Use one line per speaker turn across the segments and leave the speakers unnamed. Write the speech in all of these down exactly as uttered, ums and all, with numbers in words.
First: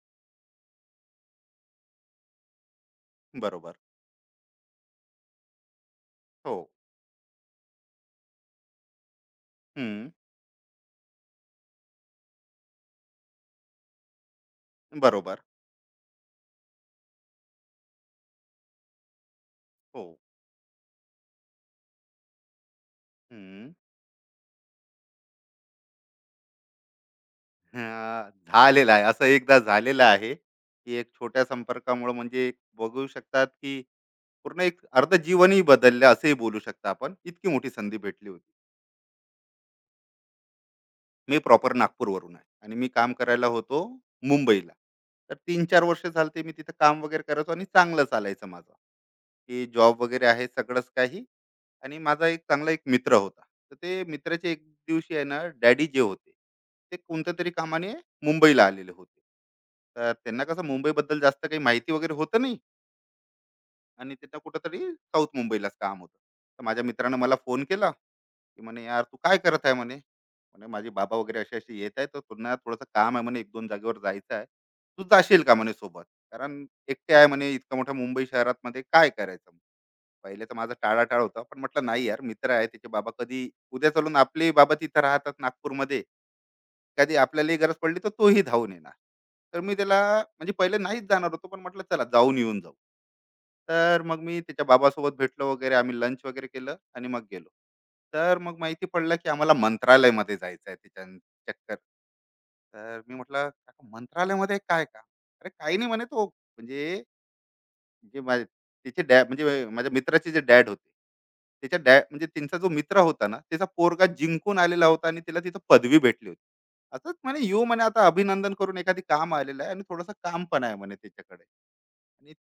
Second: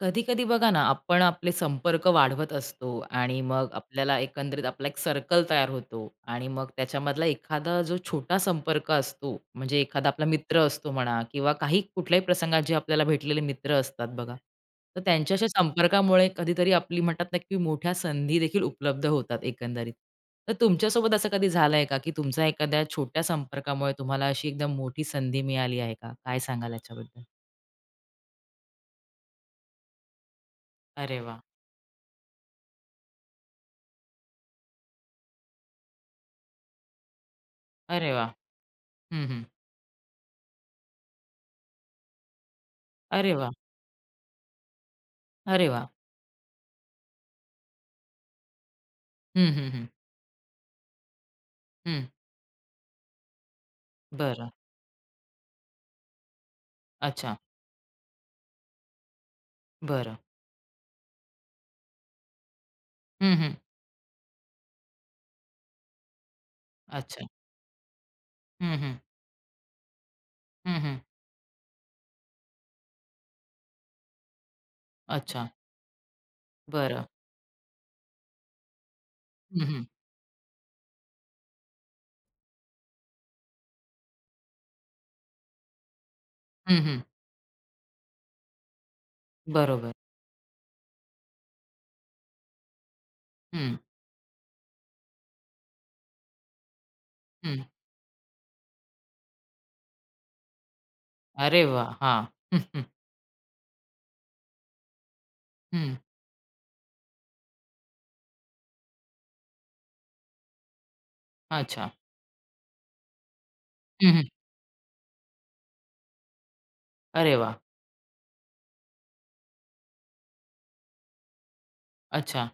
कधी-कधी बघा ना, आपण आपले संपर्क वाढवत असतो आणि मग
बरोबर.
आपल्याला एकंदरीत आपला एक सर्कल तयार होतो आणि
हो.
मग त्याच्यामधला एखादा जो छोटा संपर्क असतो, म्हणजे एखादा
हं.
आपला मित्र असतो म्हणा किंवा काही कुठल्याही प्रसंगात जे आपल्याला भेटलेले मित्र असतात बघा, तर
बरोबर.
त्यांच्याशी संपर्कामुळे कधीतरी आपली म्हणतात ना, की मोठ्या संधी देखील उपलब्ध होतात एकंदरीत.
हो.
तर तुमच्यासोबत असं कधी झालंय का, की तुमचा एखाद्या छोट्या
हं.
संपर्कामुळे तुम्हाला अशी एकदम मोठी संधी मिळाली आहे का? काय सांगाल याच्याबद्दल?
हां, झालेलं आहे. असं एकदा झालेलं आहे, की एक
अरे वाह!
छोट्या संपर्कामुळं म्हणजे एक बघू शकतात, की पूर्ण एक अर्ध जीवनही बदललं, असंही बोलू शकता आपण. इतकी मोठी संधी
अरे वाह!
भेटली होती.
हं, हं.
मी प्रॉपर नागपूरवरून आहे आणि मी काम
अरे
करायला
वाह!
होतो मुंबईला. तर
अरे
तीन चार
वा?
वर्ष झाले मी तिथं काम वगैरे करायचो आणि चांगलं चालायचं माझं,
हं,
की
हं, हं.
जॉब वगैरे आहे, सगळंच काही. आणि
हं.
माझा एक चांगला एक मित्र होता. तर ते
बरं.
मित्राचे एक दिवशी आहे ना, डॅडी जे होते, ते
अच्छा.
कोणत्यातरी कामाने मुंबईला आलेले होते. तर
बरं.
त्यांना कसं मुंबईबद्दल जास्त काही माहिती वगैरे होतं नाही.
हं, हं.
आणि तिथं कुठंतरी साऊथ मुंबईलाच काम होतं. तर माझ्या मित्रानं
अच्छा.
मला फोन केला, की
हं,
म्हणे,
हं.
"यार, तू काय करत आहे?" म्हणे. म्हणे,
हं,
"माझे
हं.
बाबा वगैरे असे-असे येत आहेत, तर त्यांना थोडंसं काम आहे म्हणे, एक दोन जागेवर जायचं आहे. तू जाशील
अच्छा.
का?" म्हणे सोबत. कारण
बरं.
एकटे आहे म्हणे, इतकं मोठ्या मुंबई शहरामध्ये काय करायचं?
हं, हं.
पहिले तर माझा टाळाटाळ होता, पण म्हटलं, "नाही यार, मित्र आहे, त्याचे बाबा कधी उद्या चालून आपलेही बाबा तिथं राहतात नागपूरमध्ये.
हं, हं.
कधी आपल्यालाही गरज पडली तर तोही धावून येणार. तर मी
बरोबर.
त्याला म्हणजे पहिले नाहीच जाणार होतो, पण म्हटलं चला जाऊन येऊन जाऊ.
हं,
तर मग मी त्याच्या बाबासोबत भेटलो वगैरे. आम्ही लंच वगैरे केलं आणि मग गेलो.
हं.
तर मग माहिती पडलं, की आम्हाला मंत्रालयमध्ये जायचं आहे त्याच्या
अरे
चक्कर.
वाह! हां. हं, हं.
तर मी म्हटलं, "काका, मंत्रालयामध्ये काय काम?" "अरे, काही नाही
हं.
म्हणे, तो म्हणजे जे माझे तिचे डॅड म्हणजे माझ्या मित्राचे जे डॅड होते, त्याच्या
अच्छा.
डॅड म्हणजे त्यांचा जो मित्र होता ना, त्याचा पोरगा
हं, हं.
जिंकून आलेला होता आणि त्याला तिथं पदवी भेटली होती. असंच
अरे
म्हणे
वाह!
येऊ म्हणे, आता अभिनंदन करून, एखादी काम आलेलं आहे आणि थोडंसं काम पण आहे म्हणे त्याच्याकडे. आणि
अच्छा.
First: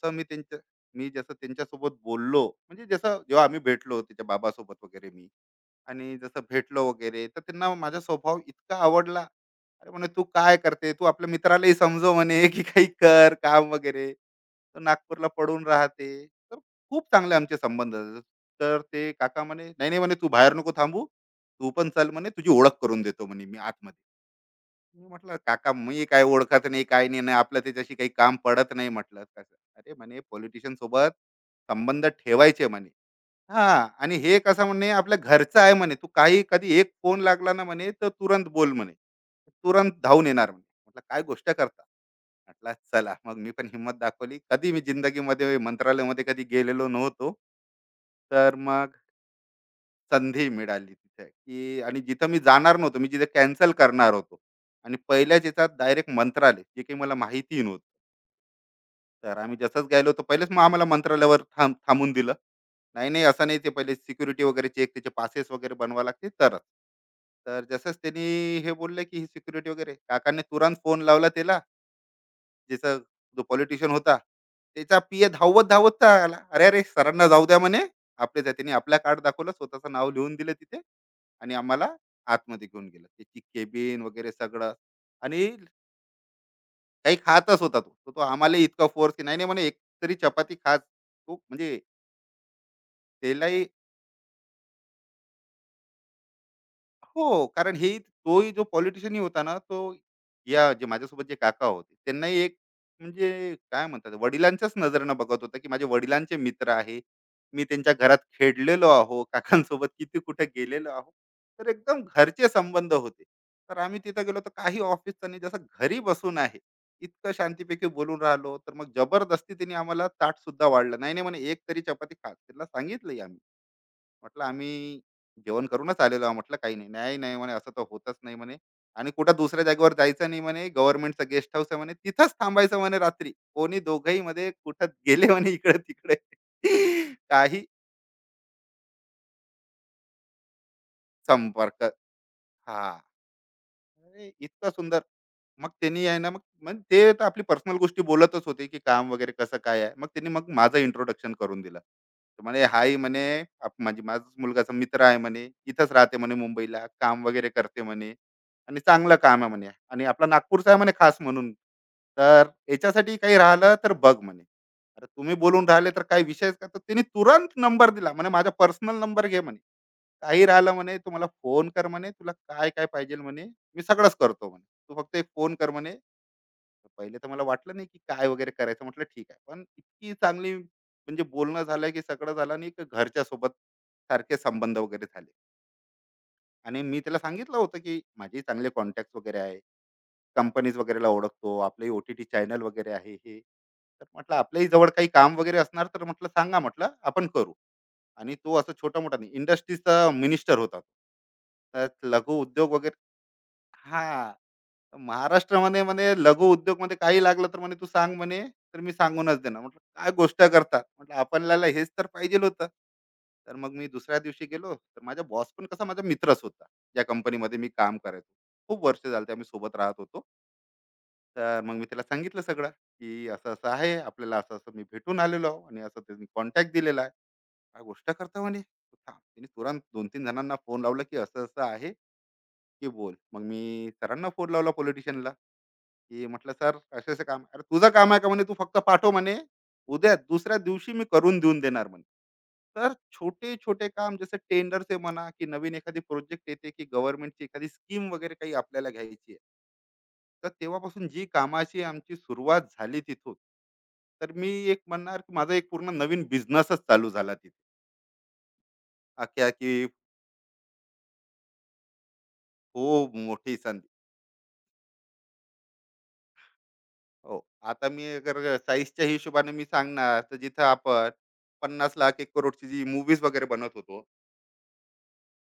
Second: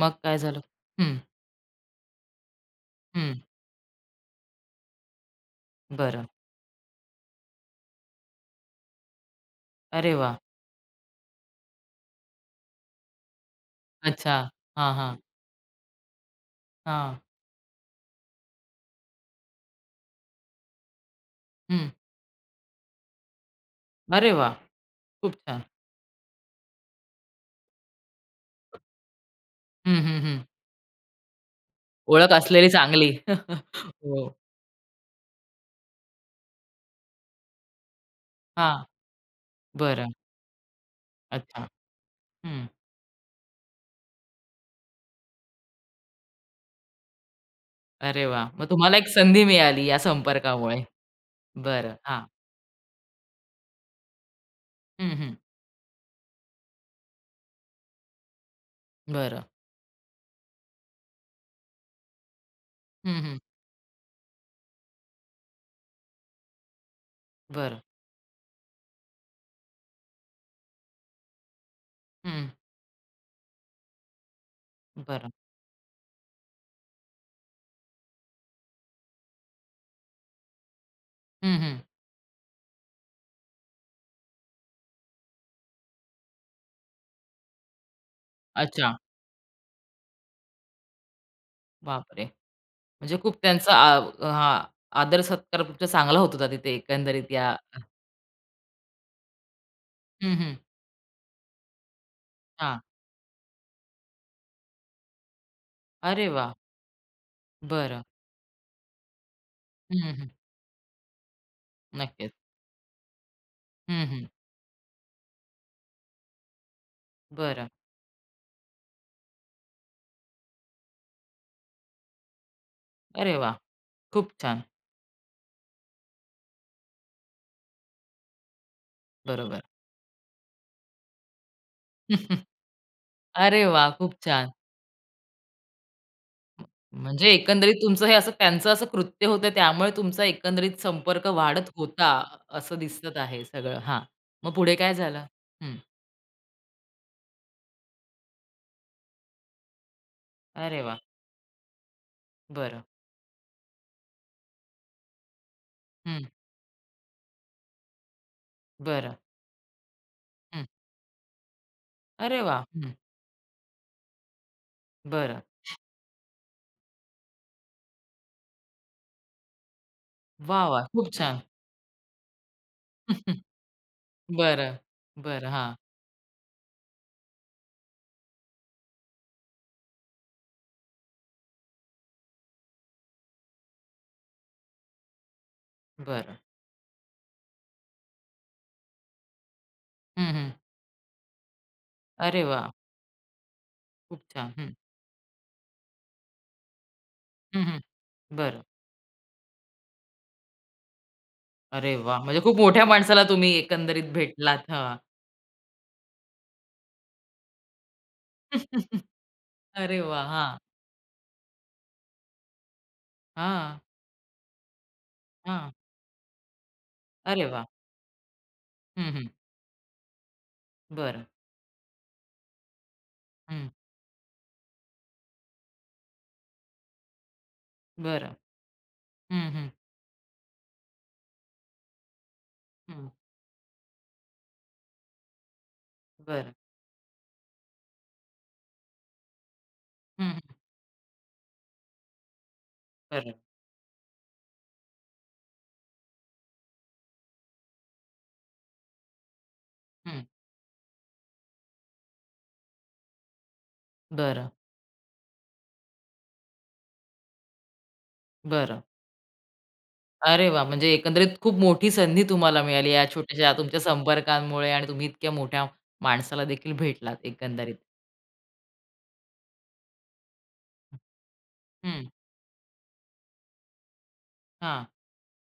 मग
मी
काय
त्यांच्या,
झालं?
मी
हं,
जसं त्यांच्यासोबत बोललो, म्हणजे जसं
हं.
जेव्हा आम्ही भेटलो त्याच्या बाबासोबत वगैरे मी, आणि
बरं.
जसं भेटलो वगैरे, तर त्यांना माझा स्वभाव इतका आवडला. अरे म्हणे,
अरे
तू
वा?
काय करते, तू आपल्या मित्रालाही समजव म्हणे, की काही कर काम वगैरे,
अच्छा.
तर
हां, हां.
नागपूरला पडून राहते. तर खूप
हां.
चांगले आमचे संबंध झाले. तर ते काका म्हणे, नाही नाही म्हणे, तू बाहेर नको थांबू, तू
हं.
पण चल म्हणे, तुझी ओळख करून देतो म्हणे मी आतमध्ये.
अरे वाह!
मी
खूप
म्हटलं,
छान.
काका, मी काय ओळखत नाही, काय नाही, नाही आपलं त्याच्याशी काही काम पडत नाही. म्हटलं कसं? अरे
हं, हं,
म्हणे,
हं.
पॉलिटिशियन सोबत संबंध
ओळख असलेली
ठेवायचे म्हणे.
चांगली.
हा,
हो.
आणि हे कसं म्हणे, आपल्या घरचं आहे म्हणे, तू काही कधी एक फोन लागला ना म्हणे, तर तुरंत बोल
हां.
म्हणे, तुरंत
बरं.
धावून येणार म्हणे. म्हटलं, काय गोष्ट
अच्छा.
करता!
हं.
म्हटलं, चला मग मी पण हिंमत दाखवली. कधी मी जिंदगीमध्ये मंत्रालयामध्ये कधी गेलेलो नव्हतो.
अरे वाह!
तर
मग तुम्हाला
मग
एक संधी मिळाली या
संधी
संपर्कामुळे.
मिळाली तिथे, की
बरं.
आणि
हां.
जिथं मी जाणार नव्हतो, मी जिथे कॅन्सल करणार होतो, आणि
हं, हं.
पहिल्याच याच्यात डायरेक्ट मंत्रालय, जे काही मला माहिती नव्हतं. तर
बरं.
आम्ही जसंच गेलो होतो, पहिलेच मग आम्हाला मंत्रालयावर थांब थांबून दिलं. नाही
हं,
नाही,
हं.
असं नाही, ते पहिले सिक्युरिटी वगैरे चेक, त्याचे पासेस वगैरे बनवा लागते तरच. तर
बरं.
जसंच त्यांनी हे बोलले, की ही सिक्युरिटी वगैरे, काकाने तुरंत फोन लावला त्याला,
हं.
ज्याचा, जो पॉलिटिशियन होता, त्याचा पीए
बरं.
धावत धावत तर आला. अरे अरे, सरांना जाऊ द्या म्हणे, आपल्याच आहे. त्यांनी आपला कार्ड दाखवलं, स्वतःचं नाव लिहून दिलं तिथे, आणि
हं, हं.
आम्हाला आतमध्ये घेऊन गेलं, त्याची केबिन वगैरे सगळं. आणि काही खातच होता तो, तर तो आम्हाला इतका
अच्छा.
फोर्स, नाही नाही म्हणे, एक तरी चपाती खात तू म्हणजे.
बापरे! म्हणजे खूप
त्यालाही
त्यांचा आ हां, आदर सत्कार तुमचा चांगला होत होता तिथे एकंदरीत
हो,
या
कारण हेही, तोही जो पॉलिटिशियनही होता ना, तो,
हं, हं.
या जे माझ्यासोबत जे काका होते, त्यांनाही एक,
हां.
म्हणजे काय म्हणतात, वडिलांच्याच नजरेनं बघत होता, की माझे
अरे
वडिलांचे
वाह!
मित्र आहे. मी त्यांच्या
बरं.
घरात खेळलेलो आहो, काकांसोबत
हं,
किती
हं.
कुठे गेलेलो आहो. तर एकदम
नक्कीच.
घरचे संबंध होते. तर आम्ही
हं,
तिथं
हं.
गेलो, तर काही ऑफिसचं नाही, जसं घरी बसून आहे. इतकं
बरं.
शांतीपैकी बोलून राहिलो, तर मग जबरदस्ती त्यांनी आम्हाला ताटसुद्धा वाढलं. "नाही, नाही," म्हणे, "एक तरी चपाती खा." त्यांना सांगितलंही
अरे
आम्ही.
वाह! खूप
म्हटलं
छान.
आम्ही जेवण करूनच आलेलो आहो. म्हटलं, काही नाही, नाही नाही म्हणे, असं तर होतच नाही म्हणे. आणि कुठं
बरोबर.
दुसऱ्या जागेवर जायचं नाही म्हणे, गव्हर्नमेंटचं गेस्ट हाऊस आहे म्हणे, तिथंच थांबायचं म्हणे रात्री.
अरे
कोणी
वाह! खूप
दोघही मध्ये
छान.
कुठं गेले म्हणे इकडे तिकडे.
म्हणजे
काही
एकंदरीत तुमचं हे असं त्यांचं असं कृत्य होतं त्यामुळे तुमचा एकंदरीत संपर्क वाढत
संपर्क.
होता, असं
हा,
दिसत आहे सगळं. हां.
अरे,
मग
इतकं
पुढे काय
सुंदर.
झालं?
मग
हं.
त्यांनी आहे ना, मग मग ते तर आपली पर्सनल गोष्टी बोलतच होते, की काम वगैरे कसं काय आहे. मग त्यांनी मग माझं
अरे वाह!
इंट्रोडक्शन करून दिलं. तर म्हणे,
बरं.
"हाही," म्हणे, "आप म्हणजे माझाच मुलगाचा मित्र आहे," म्हणे, "इथंच राहते,"
हं.
म्हणे, "मुंबईला. काम वगैरे करते," म्हणे, "आणि
बरं.
चांगलं काम आहे," म्हणे, "आणि आपला
हं.
नागपूरचा आहे," म्हणे, "खास म्हणून.
अरे
तर
वाह! हं.
याच्यासाठी काही राहिलं तर बघ," म्हणे. "अरे, तुम्ही
बरं.
बोलून राहिले तर काही विषयच का?" तर त्याने तुरंत नंबर दिला. म्हणे, "माझा पर्सनल नंबर घे," म्हणे. "काही
वाह,
राहिलं
वाह!
म्हणे,
खूप
तू मला
छान.
फोन कर म्हणे, तुला काय काय पाहिजे म्हणे, मी सगळंच करतो म्हणे,
बरं.
तू फक्त एक
बरं.
फोन कर
हां.
म्हणे." तर पहिले तर मला वाटलं नाही, की काय वगैरे करायचं. म्हटलं ठीक आहे, पण इतकी चांगली म्हणजे बोलणं झालं, की सगळं झालं, आणि एक घरच्या सोबत सारखे संबंध वगैरे झाले.
बरं.
आणि मी त्याला सांगितलं होतं, की माझे चांगले कॉन्टॅक्ट वगैरे आहे,
हं, हं.
कंपनीज वगैरेला ओळखतो, आपले ओ टी टी
अरे
चॅनल
वाह!
वगैरे आहे, हे. तर
खूप
म्हटलं
छान.
आपल्याही
हं.
जवळ काही काम वगैरे असणार, तर म्हटलं सांगा, म्हटलं आपण करू.
हं, हं.
आणि तो
बरं.
असं छोटा मोठा नाही, इंडस्ट्रीजचा मिनिस्टर होता तो. तर
अरे वाह!
लघु
म्हणजे खूप
उद्योग
मोठ्या
वगैरे,
माणसाला तुम्ही एकंदरीत
हा,
भेटलात. हां.
तर महाराष्ट्रामध्ये म्हणे लघु उद्योग मध्ये काही लागलं तर म्हणे तू सांग म्हणे. तर मी सांगूनच देणार. म्हटलं,
अरे
काय
वाह!
गोष्ट
हां.
करतात! म्हटलं आपल्याला हेच तर पाहिजे होतं. तर मग
हां.
मी दुसऱ्या दिवशी गेलो, तर माझा बॉस पण
हां.
कसा माझा मित्रच होता, ज्या
अरे
कंपनीमध्ये
वाह!
मी काम करायचो. खूप वर्ष
हं, हं.
झाले आम्ही सोबत राहत होतो.
बरं.
तर मग मी त्याला सांगितलं सगळं, की असं
हं,
असं आहे, आपल्याला असं असं मी भेटून आलेलो आहो, आणि असं त्यांनी कॉन्टॅक्ट दिलेला आहे. काय गोष्ट
बरं.
करता म्हणे, थांब. तिने
हं, हं,
तुरंत दोन तीन जणांना फोन लावला, की असं असं आहे, की
हं.
बोल. मग मी सरांना फोन लावला पॉलिटिशियनला, की
बरं.
म्हटलं, सर, असं असं काम आहे. अरे, तुझं काम आहे का म्हणे, तू फक्त पाठव म्हणे, उद्या
हं, हं.
दुसऱ्या दिवशी मी करून देऊन देणार म्हणे. तर
बरं.
छोटे छोटे काम, जसं टेंडरचे म्हणा, की नवीन एखादी प्रोजेक्ट येते, की गव्हर्नमेंटची एखादी स्कीम वगैरे काही आपल्याला घ्यायची आहे.
हं.
तर तेव्हापासून जी कामाची आमची सुरुवात झाली तिथून, तर
बरं,
मी एक म्हणणार, की माझा एक पूर्ण नवीन बिझनेसच चालू झाला तिथे,
बरं.
अख्ख्या की.
अरे वाह! म्हणजे एकंदरीत खूप मोठी संधी तुम्हाला मिळाली या
खूप
छोट्याशा
मोठी
तुमच्या
संधी,
संपर्कांमुळे आणि तुम्ही इतक्या मोठ्या माणसाला देखील भेटलात
हो.
एकंदरीत.
आता मी अगर साईजच्या हिशोबाने मी सांगणार, तर जिथं आपण पन्नास
हं.
लाख एक करोडची जी मूवीज वगैरे बनवत होतो,
हां.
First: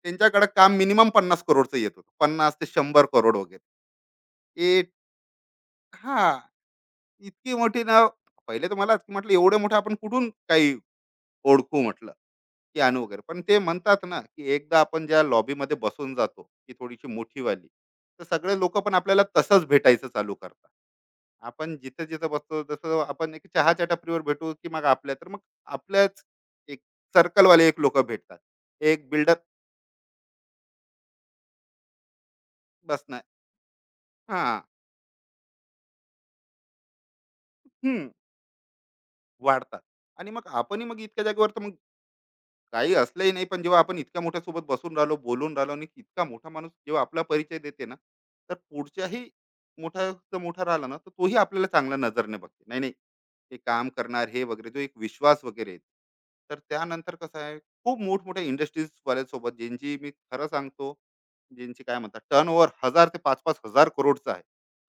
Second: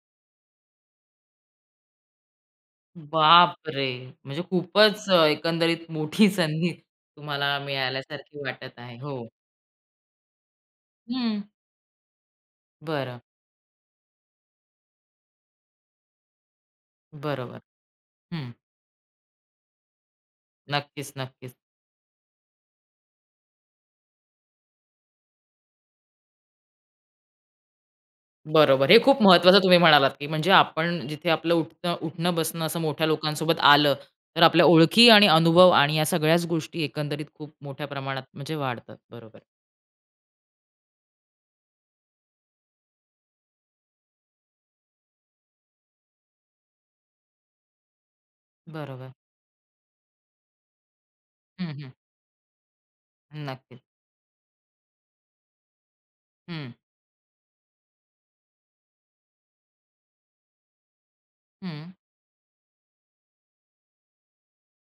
त्यांच्याकडे काम मिनिमम पन्नास करोडचं येत होतं, पन्नास ते शंभर करोड वगैरे.
बापरे! म्हणजे
ए,
खूपच अ, एकंदरीत
हा,
मोठी संधी
इतकी
तुम्हाला
मोठी ना.
मिळाल्यासारखी
पहिले तर
वाटत
मला
आहे. हो.
म्हटलं, एवढं मोठं आपण कुठून काही
हं.
ओळखू, म्हटलं, की आणू
बरं.
वगैरे. पण ते म्हणतात ना, की एकदा आपण ज्या लॉबीमध्ये बसून जातो, ती थोडीशी
बरोबर.
मोठीवाली, तर
हं.
सगळे लोक पण आपल्याला तसंच भेटायचं चालू करतात.
नक्कीच, नक्कीच.
आपण जिथं जिथं बसतो, जसं आपण एक चहाच्या टपरीवर भेटू, की मग आपल्या, तर मग आपल्याच एक सर्कलवाले एक लोक भेटतात,
बरोबर. हे
एक
खूप
बिल्डर
महत्त्वाचं तुम्ही म्हणालात, की म्हणजे आपण जिथे आपलं उठतं उठणं-बसणं असं मोठ्या
बसणार.
लोकांसोबत आलं, तर
हा,
आपल्या ओळखी आणि अनुभव आणि या सगळ्याच गोष्टी एकंदरीत खूप मोठ्या
हम्म,
प्रमाणात म्हणजे वाढतात. बरोबर.
वाढतात. आणि मग आपणही मग इतक्या जागेवर, तर मग काही असलंही नाही, पण जेव्हा आपण इतक्या मोठ्या सोबत बसून राहिलो, बोलून राहिलो, आणि इतका मोठा माणूस जेव्हा आपला परिचय देते ना, तर
बरोबर.
पुढच्याही मोठा मोठा राहिला ना, तर तोही आपल्याला
हं, हं.
चांगल्या नजरने बघते. नाही नाही, हे
नक्कीच.
काम करणार, हे वगैरे, जो एक विश्वास वगैरे येते. तर
हं,
त्यानंतर कसं आहे, खूप मोठमोठ्या इंडस्ट्रीज वाल्यासोबत, ज्यांची मी खरं सांगतो, ज्यांची
हं.
काय म्हणतात टर्न ओव्हर हजार ते पाच पाच हजार करोडचा आहे,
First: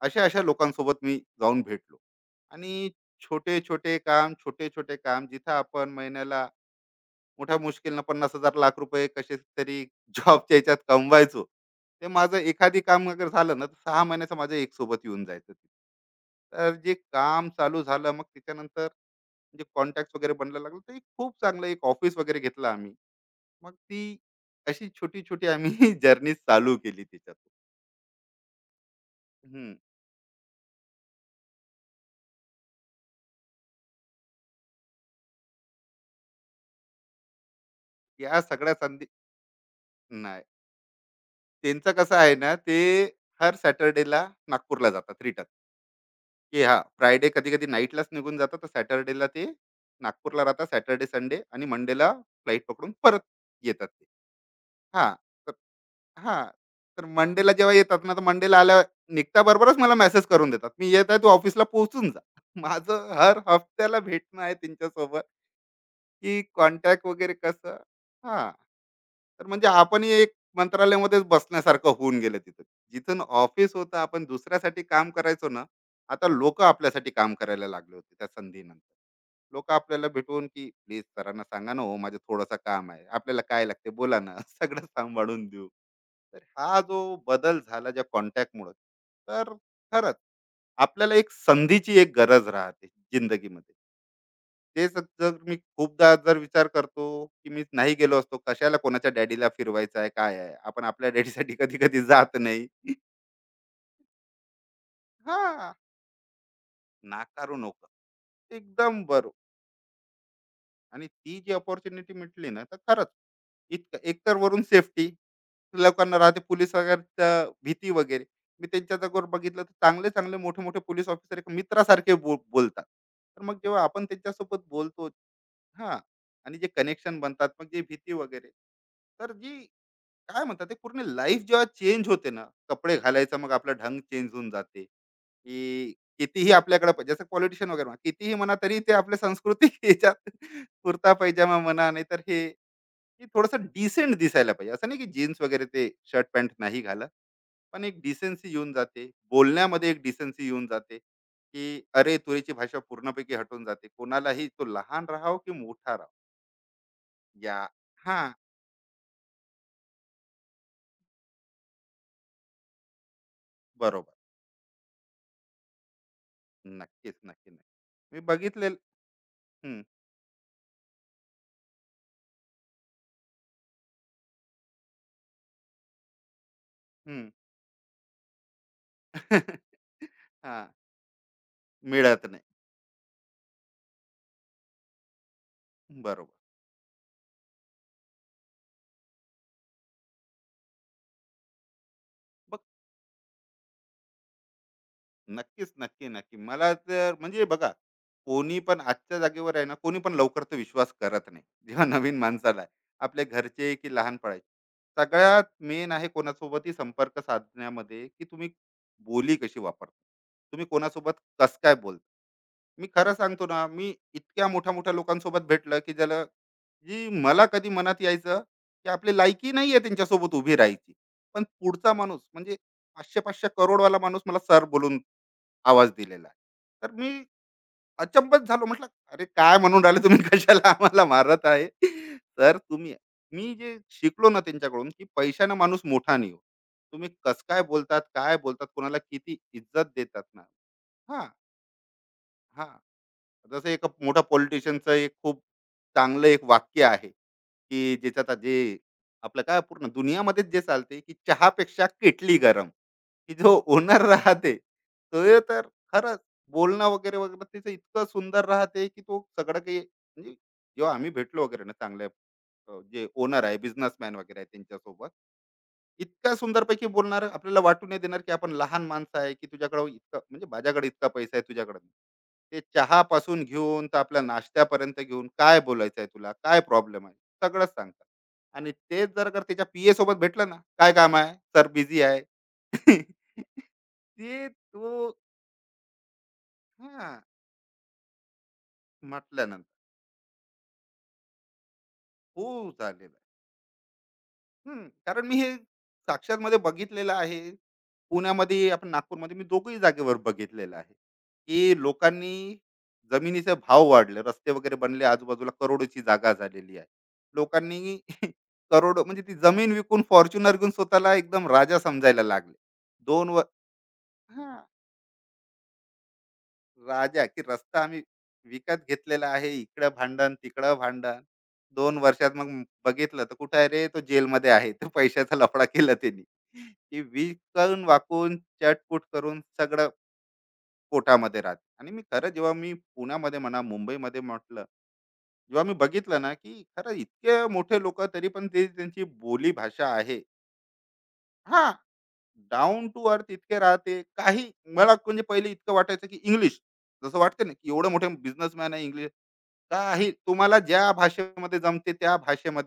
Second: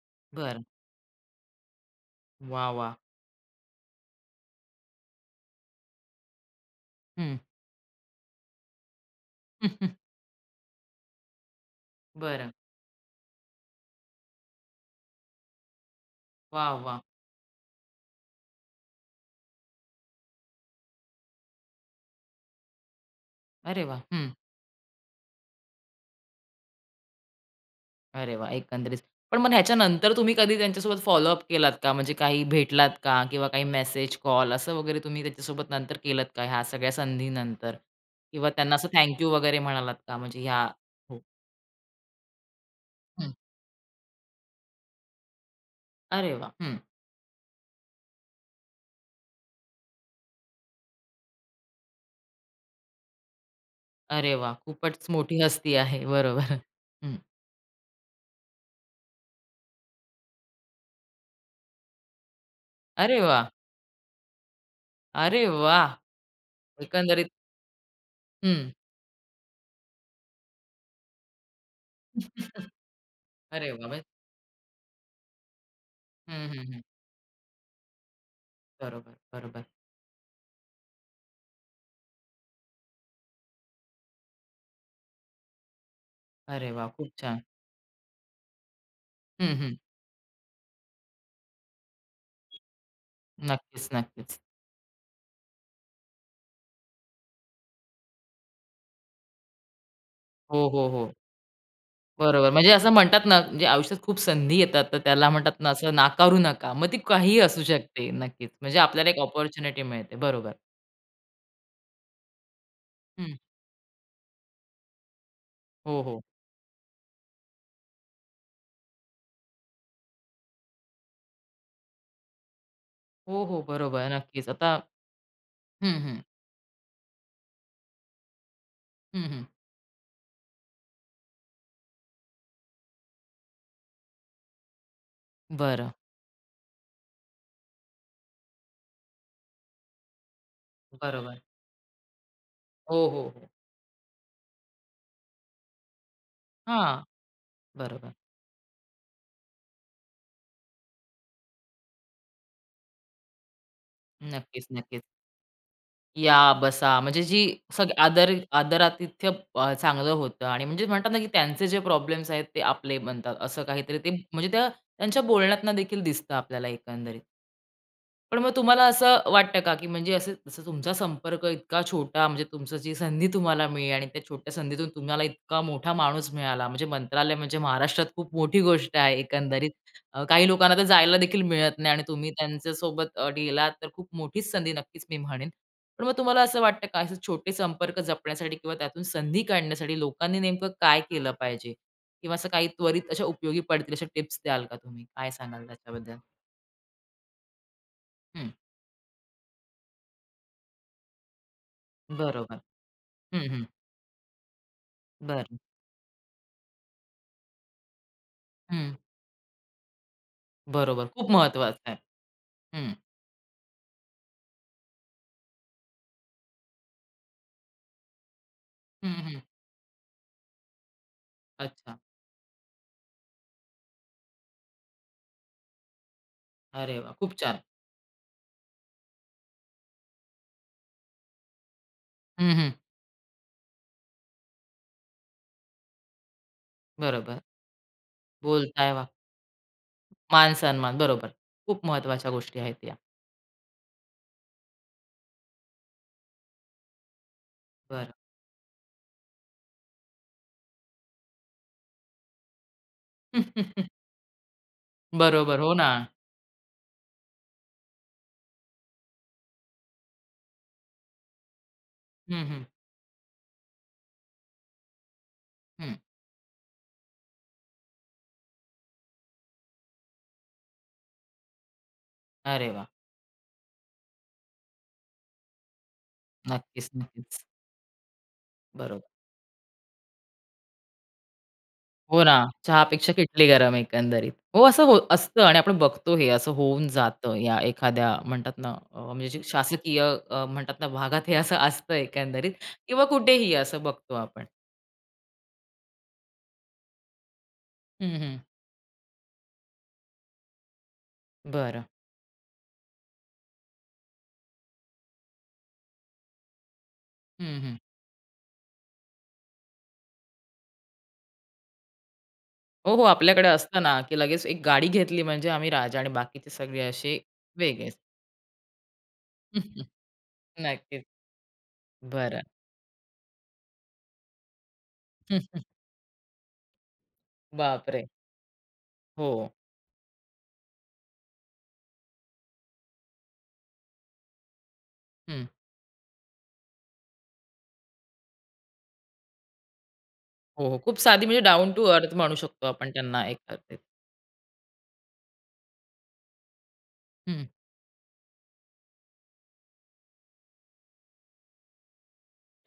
अशा अशा
बरं.
लोकांसोबत मी जाऊन भेटलो.
वाह,
आणि
वाह!
छोटे छोटे काम छोटे छोटे काम जिथं आपण महिन्याला
हं.
मोठ्या मुश्किलनं पन्नास हजार लाख रुपये कसे तरी जॉबच्या याच्यात कमवायचो, ते माझं
बरं.
एखादी काम वगैरे झालं ना, तर सहा महिन्याचं माझं एक सोबत येऊन जायचं ते.
वाह,
तर जे
वाह!
काम चालू झालं मग त्याच्यानंतर, म्हणजे कॉन्टॅक्ट वगैरे बनला लागलं, तर एक खूप चांगलं एक ऑफिस वगैरे घेतलं आम्ही. मग
अरे वाह!
ती
हं.
अशी छोटी छोटी आम्ही जर्नी चालू केली त्याच्यातून.
अरे वाह! एकंदरीत. पण मग
हम्म.
ह्याच्यानंतर तुम्ही कधी त्यांच्यासोबत फॉलोअप केलात का? म्हणजे काही भेटलात का? किंवा काही मेसेज, कॉल असं वगैरे तुम्ही त्याच्यासोबत नंतर केलत का ह्या सगळ्या संधीनंतर?
या
किंवा त्यांना
सगळ्या
असं
संधी,
थँक वगैरे म्हणालात का? म्हणजे
नाही.
ह्या हो.
त्यांचं कसं आहे ना, ते
हं.
हर सॅटर्डेला नागपूरला जातात रिटर्न,
अरे वाह!
की हा,
हं.
फ्रायडे कधी कधी नाईटलाच निघून जातात, तर सॅटर्डेला ते नागपूरला राहतात सॅटर्डे संडे, आणि मंडेला फ्लाईट पकडून परत येतात ते.
अरे वाह! खूपच
हा,
मोठी
तर,
हस्ती आहे.
हा,
बरोबर.
तर
हं.
मंडेला जेव्हा येतात ना, तर मंडेला आल्या निघता बरोबरच मला मेसेज करून देतात, मी येत आहे, तू ऑफिसला पोहोचून जा. माझं
अरे
हर
वाह!
हफ्त्याला भेटणं आहे त्यांच्यासोबत,
अरे वाह!
की कॉन्टॅक्ट
एकंदरीत
वगैरे कसं. हां.
हं.
तर म्हणजे आपणही एक मंत्रालयामध्येच बसण्यासारखं होऊन गेलं तिथं. जिथून
अरे
ऑफिस
वाह!
होतं
म्हणजे
आपण दुसऱ्यासाठी काम करायचो ना, आता
हं, हं,
लोकं
हं.
आपल्यासाठी काम करायला लागले होते त्या संधीनंतर.
बरोबर, बरोबर.
लोकं आपल्याला भेटून, की "प्लीज, सरांना सांगा ना हो, माझं थोडंसं काम आहे. आपल्याला काय लागते बोला ना, सगळं सांभाळून देऊ." तर
अरे
हा
वाह!
जो
खूप छान.
बदल झाला ज्या कॉन्टॅक्टमुळं, तर
हं, हं.
खरंच आपल्याला एक संधीची एक गरज राहते जिंदगीमध्ये.
नक्कीच, नक्कीच.
तेच जर मी खूपदा जर विचार करतो, की मीच नाही गेलो असतो, कशाला कोणाच्या डॅडीला फिरवायचं आहे, काय आहे?
हो,
आपण
हो, हो.
आपल्या डॅडीसाठी कधी-कधी जात
बरोबर.
नाही.
म्हणजे असं म्हणतात ना, म्हणजे आयुष्यात खूप संधी येतात, तर त्याला म्हणतात ना,
हां,
असं नाकारू नका. मग ती काहीही
नाकारू
असू
नको.
शकते. नक्कीच. म्हणजे
एकदम
आपल्याला एक
बरोबर.
अपॉर्च्युनिटी मिळते. बरोबर.
आणि ती जी अपॉर्च्युनिटी मिटली ना, तर खरंच
हं.
इतकं, एकतर वरून सेफ्टी,
हो,
लोकांना
हो.
राहते पोलीस वगैरेचं भीती वगैरे. मी त्यांच्या जागेवर बघितलं, तर चांगले-चांगले मोठे-मोठे पोलीस ऑफिसर एक मित्रासारखे बो बोलतात.
हो,
तर मग
हो.
जेव्हा आपण
बरोबर. नक्कीच.
त्यांच्यासोबत
आता
बोलतो. हां.
हं, हं.
आणि जे कनेक्शन बनतात, मग जी भीती वगैरे,
हं,
तर
हं.
जी काय म्हणतात ते पूर्ण लाईफ जेव्हा चेंज होते ना, कपडे घालायचा मग आपला ढंग चेंज होऊन जाते.
बरं.
की कितीही आपल्याकडे प- जसं पॉलिटिशियन वगैरे म्हणा, कितीही म्हणा तरी ते आपल्या संस्कृती याच्यात कुर्ता
बरोबर.
पैजामा म्हणा, नाही तर हे
हो, हो,
हे
हो.
थोडंसं डिसेंट दिसायला पाहिजे. असं नाही की जीन्स वगैरे ते शर्ट पॅन्ट नाही
हां.
घाला, पण एक
बरोबर.
डिसेन्सी येऊन जाते बोलण्यामध्ये, एक डिसेन्सी येऊन जाते. की अरे तुरीची भाषा पूर्णपैकी हटून जाते, कोणालाही, तो
नक्कीच, नक्कीच.
लहान राहाव की मोठा राहाव.
या, बसा. म्हणजे जी
या,
सग
हा,
आदर आदरातिथ्य अ, चांगलं होतं आणि म्हणजे म्हणतात ना, की त्यांचे जे प्रॉब्लेम्स आहेत, ते आपले बनतात. असं काहीतरी ते
बरोबर,
म्हणजे त्या त्यांच्या बोलण्यातनं देखील दिसतं आपल्याला
नक्कीच.
एकंदरीत.
नक्की नक्की मी
पण मग
बघितले.
तुम्हाला असं वाटतं का, की म्हणजे असं जसं तुमचा संपर्क इतका छोटा म्हणजे तुमचं जी संधी तुम्हाला मिळाली आणि त्या छोट्या संधीतून तुम्हाला इतका मोठा माणूस मिळाला. म्हणजे
हं.
मंत्रालय म्हणजे महाराष्ट्रात खूप मोठी गोष्ट
हां,
आहे एकंदरीत. अ, काही लोकांना तर जायला देखील मिळत नाही आणि
मिळत
तुम्ही
नाही.
त्यांच्यासोबत अ, गेलात तर खूप मोठीच संधी नक्कीच मी म्हणेन. पण मग
बरोबर.
तुम्हाला असं वाटतं का, असे छोटे संपर्क जपण्यासाठी किंवा त्यातून संधी काढण्यासाठी लोकांनी नेमकं काय केलं पाहिजे? किंवा असं
मग
काही त्वरित अशा उपयोगी पडतील अशा टिप्स द्याल का तुम्ही? काय सांगाल
नक्कीच, नक्की,
त्याच्याबद्दल?
नक्की. मला तर म्हणजे बघा,
हं,
कोणी पण आजच्या जागेवर आहे ना, कोणी पण लवकर तर विश्वास करत नाही. जेव्हा नवीन
बरोबर.
माणसाला आहे. आपले
हं, हं.
घरचे की लहानपणाचे. सगळ्यात
बरं.
मेन आहे कोणासोबतही संपर्क साधण्यामध्ये, की तुम्ही
हं.
बोली कशी वापरता. तुम्ही
बरोबर.
कोणासोबत
खूप
कसं काय
महत्वाचं आहे.
बोलता. मी
हं.
खरं सांगतो ना, मी इतक्या मोठ्या मोठ्या लोकांसोबत भेटलं की ज्याला, जी मला कधी मनात यायचं की
हं,
आपली
हं.
लायकी नाही आहे त्यांच्यासोबत उभी राहायची. पण पुढचा
अच्छा.
माणूस म्हणजे पाचशे पाचशे करोडवाला माणूस मला सर बोलून आवाज दिलेला आहे. तर
अरे वाह!
मी
खूप छान.
अचंबत झालो, म्हटलं अरे काय म्हणून राहिले तुम्ही, कशाला आम्हाला मारत आहे.
हं,
तर
हं.
तुम्ही, मी जे शिकलो ना त्यांच्याकडून, की पैशानं माणूस मोठा नाही होत. तुम्ही
बरोबर.
कस काय बोलतात, काय बोलतात,
बोलताय
कोणाला
वाह!
किती इज्जत देतात ना.
मान-सन्मान.
हा,
बरोबर. खूप महत्वाच्या गोष्टी
हा.
आहेत या.
जसं एक मोठा पॉलिटिशियनचं एक खूप चांगलं एक वाक्य आहे की,
बरं.
ज्याच्यात जे आपलं काय पूर्ण दुनियामध्येच जे चालते की चहापेक्षा किटली गरम. की जो ओनर राहते तो, हे
बरोबर.
तर
हो ना.
खरंच बोलणं वगैरे वगैरे तिचं इतकं सुंदर राहते की तो सगळं काही, म्हणजे जेव्हा आम्ही भेटलो वगैरे ना चांगल्या,
हं, हं.
अं, जे ओनर आहे, बिझनेसमॅन वगैरे आहे त्यांच्यासोबत
हं.
इतका सुंदरपैकी बोलणार, आपल्याला वाटू नाही देणार की आपण लहान माणसं आहे, की तुझ्याकडे इतका, म्हणजे माझ्याकडे इतका पैसा आहे तुझ्याकडे नाही. ते
अरे वाह!
चहापासून घेऊन तर आपल्या नाश्त्यापर्यंत घेऊन, काय बोलायचं आहे तुला, काय
नक्कीच,
प्रॉब्लेम आहे,
नक्कीच.
सगळंच सांगतात. आणि
बरोबर.
तेच जर का त्याच्या पीए ए सोबत भेटलं ना, "काय काम आहे? सर बिझी आहे."
हो ना. चहापेक्षा किटली गरम एकंदरीत.
ते
हो, असं हो
तो,
असतं आणि आपण बघतो हे असं होऊन
हां,
जातं या एखाद्या म्हणतात ना अ, म्हणजे जे
म्हटल्यानंतर.
शासकीय अ, म्हणतात ना भागात हे असं असतं
हो,
एकंदरीत किंवा
झालेलं आहे.
कुठेही असं बघतो आपण.
हं, कारण मी हे साक्षात मध्ये बघितलेलं आहे.
हं, हं.
पुण्यामध्ये, आपण नागपूरमध्ये, मी दोघंही जागेवर बघितलेलं आहे, की
बरं.
लोकांनी, जमिनीचे भाव वाढले, रस्ते वगैरे बनले, आजूबाजूला करोडोची जागा झालेली आहे.
हं, हं.
लोकांनी करोडो, म्हणजे ती जमीन विकून फॉर्च्युनर घेऊन स्वतःला एकदम राजा समजायला लागले.
हो, हो.
दोन व,
आपल्याकडे असतं ना, की लगेच
हां,
एक गाडी घेतली म्हणजे आम्ही राजा आणि बाकीचे सगळे असे
राजा की रस्ता
वेगळेच.
आम्ही विकत घेतलेला आहे, इकडं भांडण, तिकडं
नक्कीच.
भांडण. दोन वर्षात
बरं.
मग बघितलं तर कुठे आहे रे? तो जेलमध्ये आहे. तर पैशाचा
हम्म,
लफडा केला त्यांनी. की
बापरे!
विकून-वाकून, चटपूट
हो.
करून सगळं पोटामध्ये राहते. आणि मी खरं जेव्हा मी पुण्यामध्ये म्हणा, मुंबईमध्ये म्हटलं,
हं.
जेव्हा मी बघितलं ना की खरं इतके मोठे लोक, तरी पण ते त्यांची बोली भाषा आहे.
हो, हो. खूप साधी म्हणजे
हा,
डाउन टू अर्थ म्हणू शकतो
डाऊन
आपण
टू
त्यांना
अर्थ इतके
एकंदरीत.
राहते. काही मला म्हणजे पहिले इतकं वाटायचं की इंग्लिश, जसं वाटते
हं.
ना की एवढे मोठे बिझनेसमॅन आहे इंग्लिश, काही तुम्हाला ज्या भाषेमध्ये जमते त्या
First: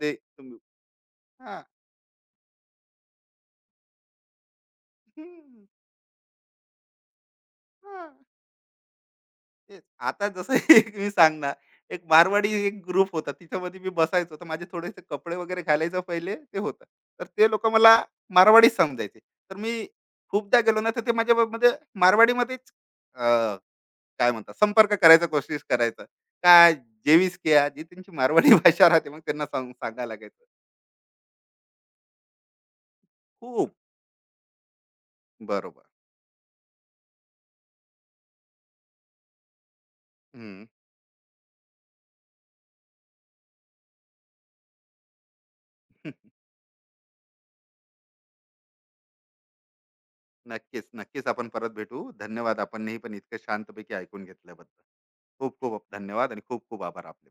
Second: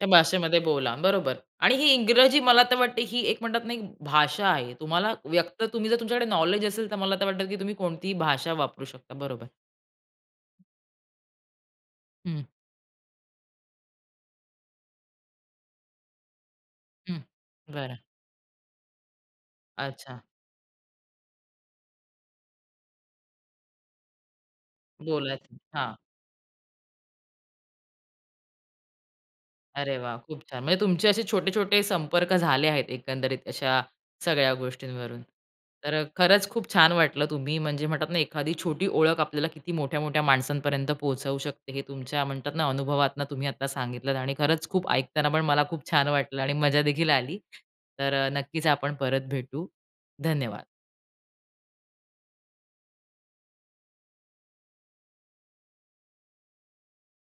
त्या
तुम्ही,
भाषेमध्ये बोला. बरोबर.
हा,
आणि ही इंग्रजी मला तर वाटते ही एक म्हणतात ना, एक भाषा आहे. तुम्हाला व्यक्त
हम्म,
तुम्ही जर तुमच्याकडे नॉलेज असेल तर मला तर वाटतं, की तुम्ही
हा.
कोणतीही भाषा वापरू शकता. बरोबर.
तेच. आता जसं एक मी सांगणार, एक
हं,
मारवाडी एक ग्रुप होता. तिच्यामध्ये मी बसायचो, तर माझे थोडेसे कपडे वगैरे घालायचं पहिले ते होतं.
हं.
तर ते लोकं मला
बरं.
मारवाडीच समजायचे. तर मी
अच्छा.
खूपदा गेलो ना, तर ते माझ्यामध्ये मारवाडीमध्येच, अ, काय म्हणतात, संपर्क करायचा,
बोलायचं.
कोशिश
हां.
करायचा. काय जेवीस क्या? जी त्यांची मारवाडी भाषा राहते, मग त्यांना सांग
अरे
सांगायला
वा, खूप
लागायचं.
छान. म्हणजे तुमचे असे छोटे-छोटे संपर्क झाले आहेत एकंदरीत
खूप
अशा सगळ्या गोष्टींवरून.
बरोबर.
तर अ, खरंच खूप छान वाटलं. तुम्ही म्हणजे म्हणतात ना, एखादी छोटी ओळख आपल्याला किती मोठ्या-मोठ्या
हं.
माणसांपर्यंत पोहोचवू शकते, हे तुमच्या म्हणतात ना, अनुभवातनं तुम्ही आता सांगितलंत आणि खरंच खूप ऐकताना पण मला खूप छान वाटलं आणि मजा देखील आली. तर अ, नक्कीच आपण परत भेटू. धन्यवाद.
नक्कीच, नक्कीच आपण परत भेटू. धन्यवाद. आपणही पण इतकं शांतपैकी ऐकून घेतल्याबद्दल. खूप खूप धन्यवाद आणि खूप खूप आभार आपले.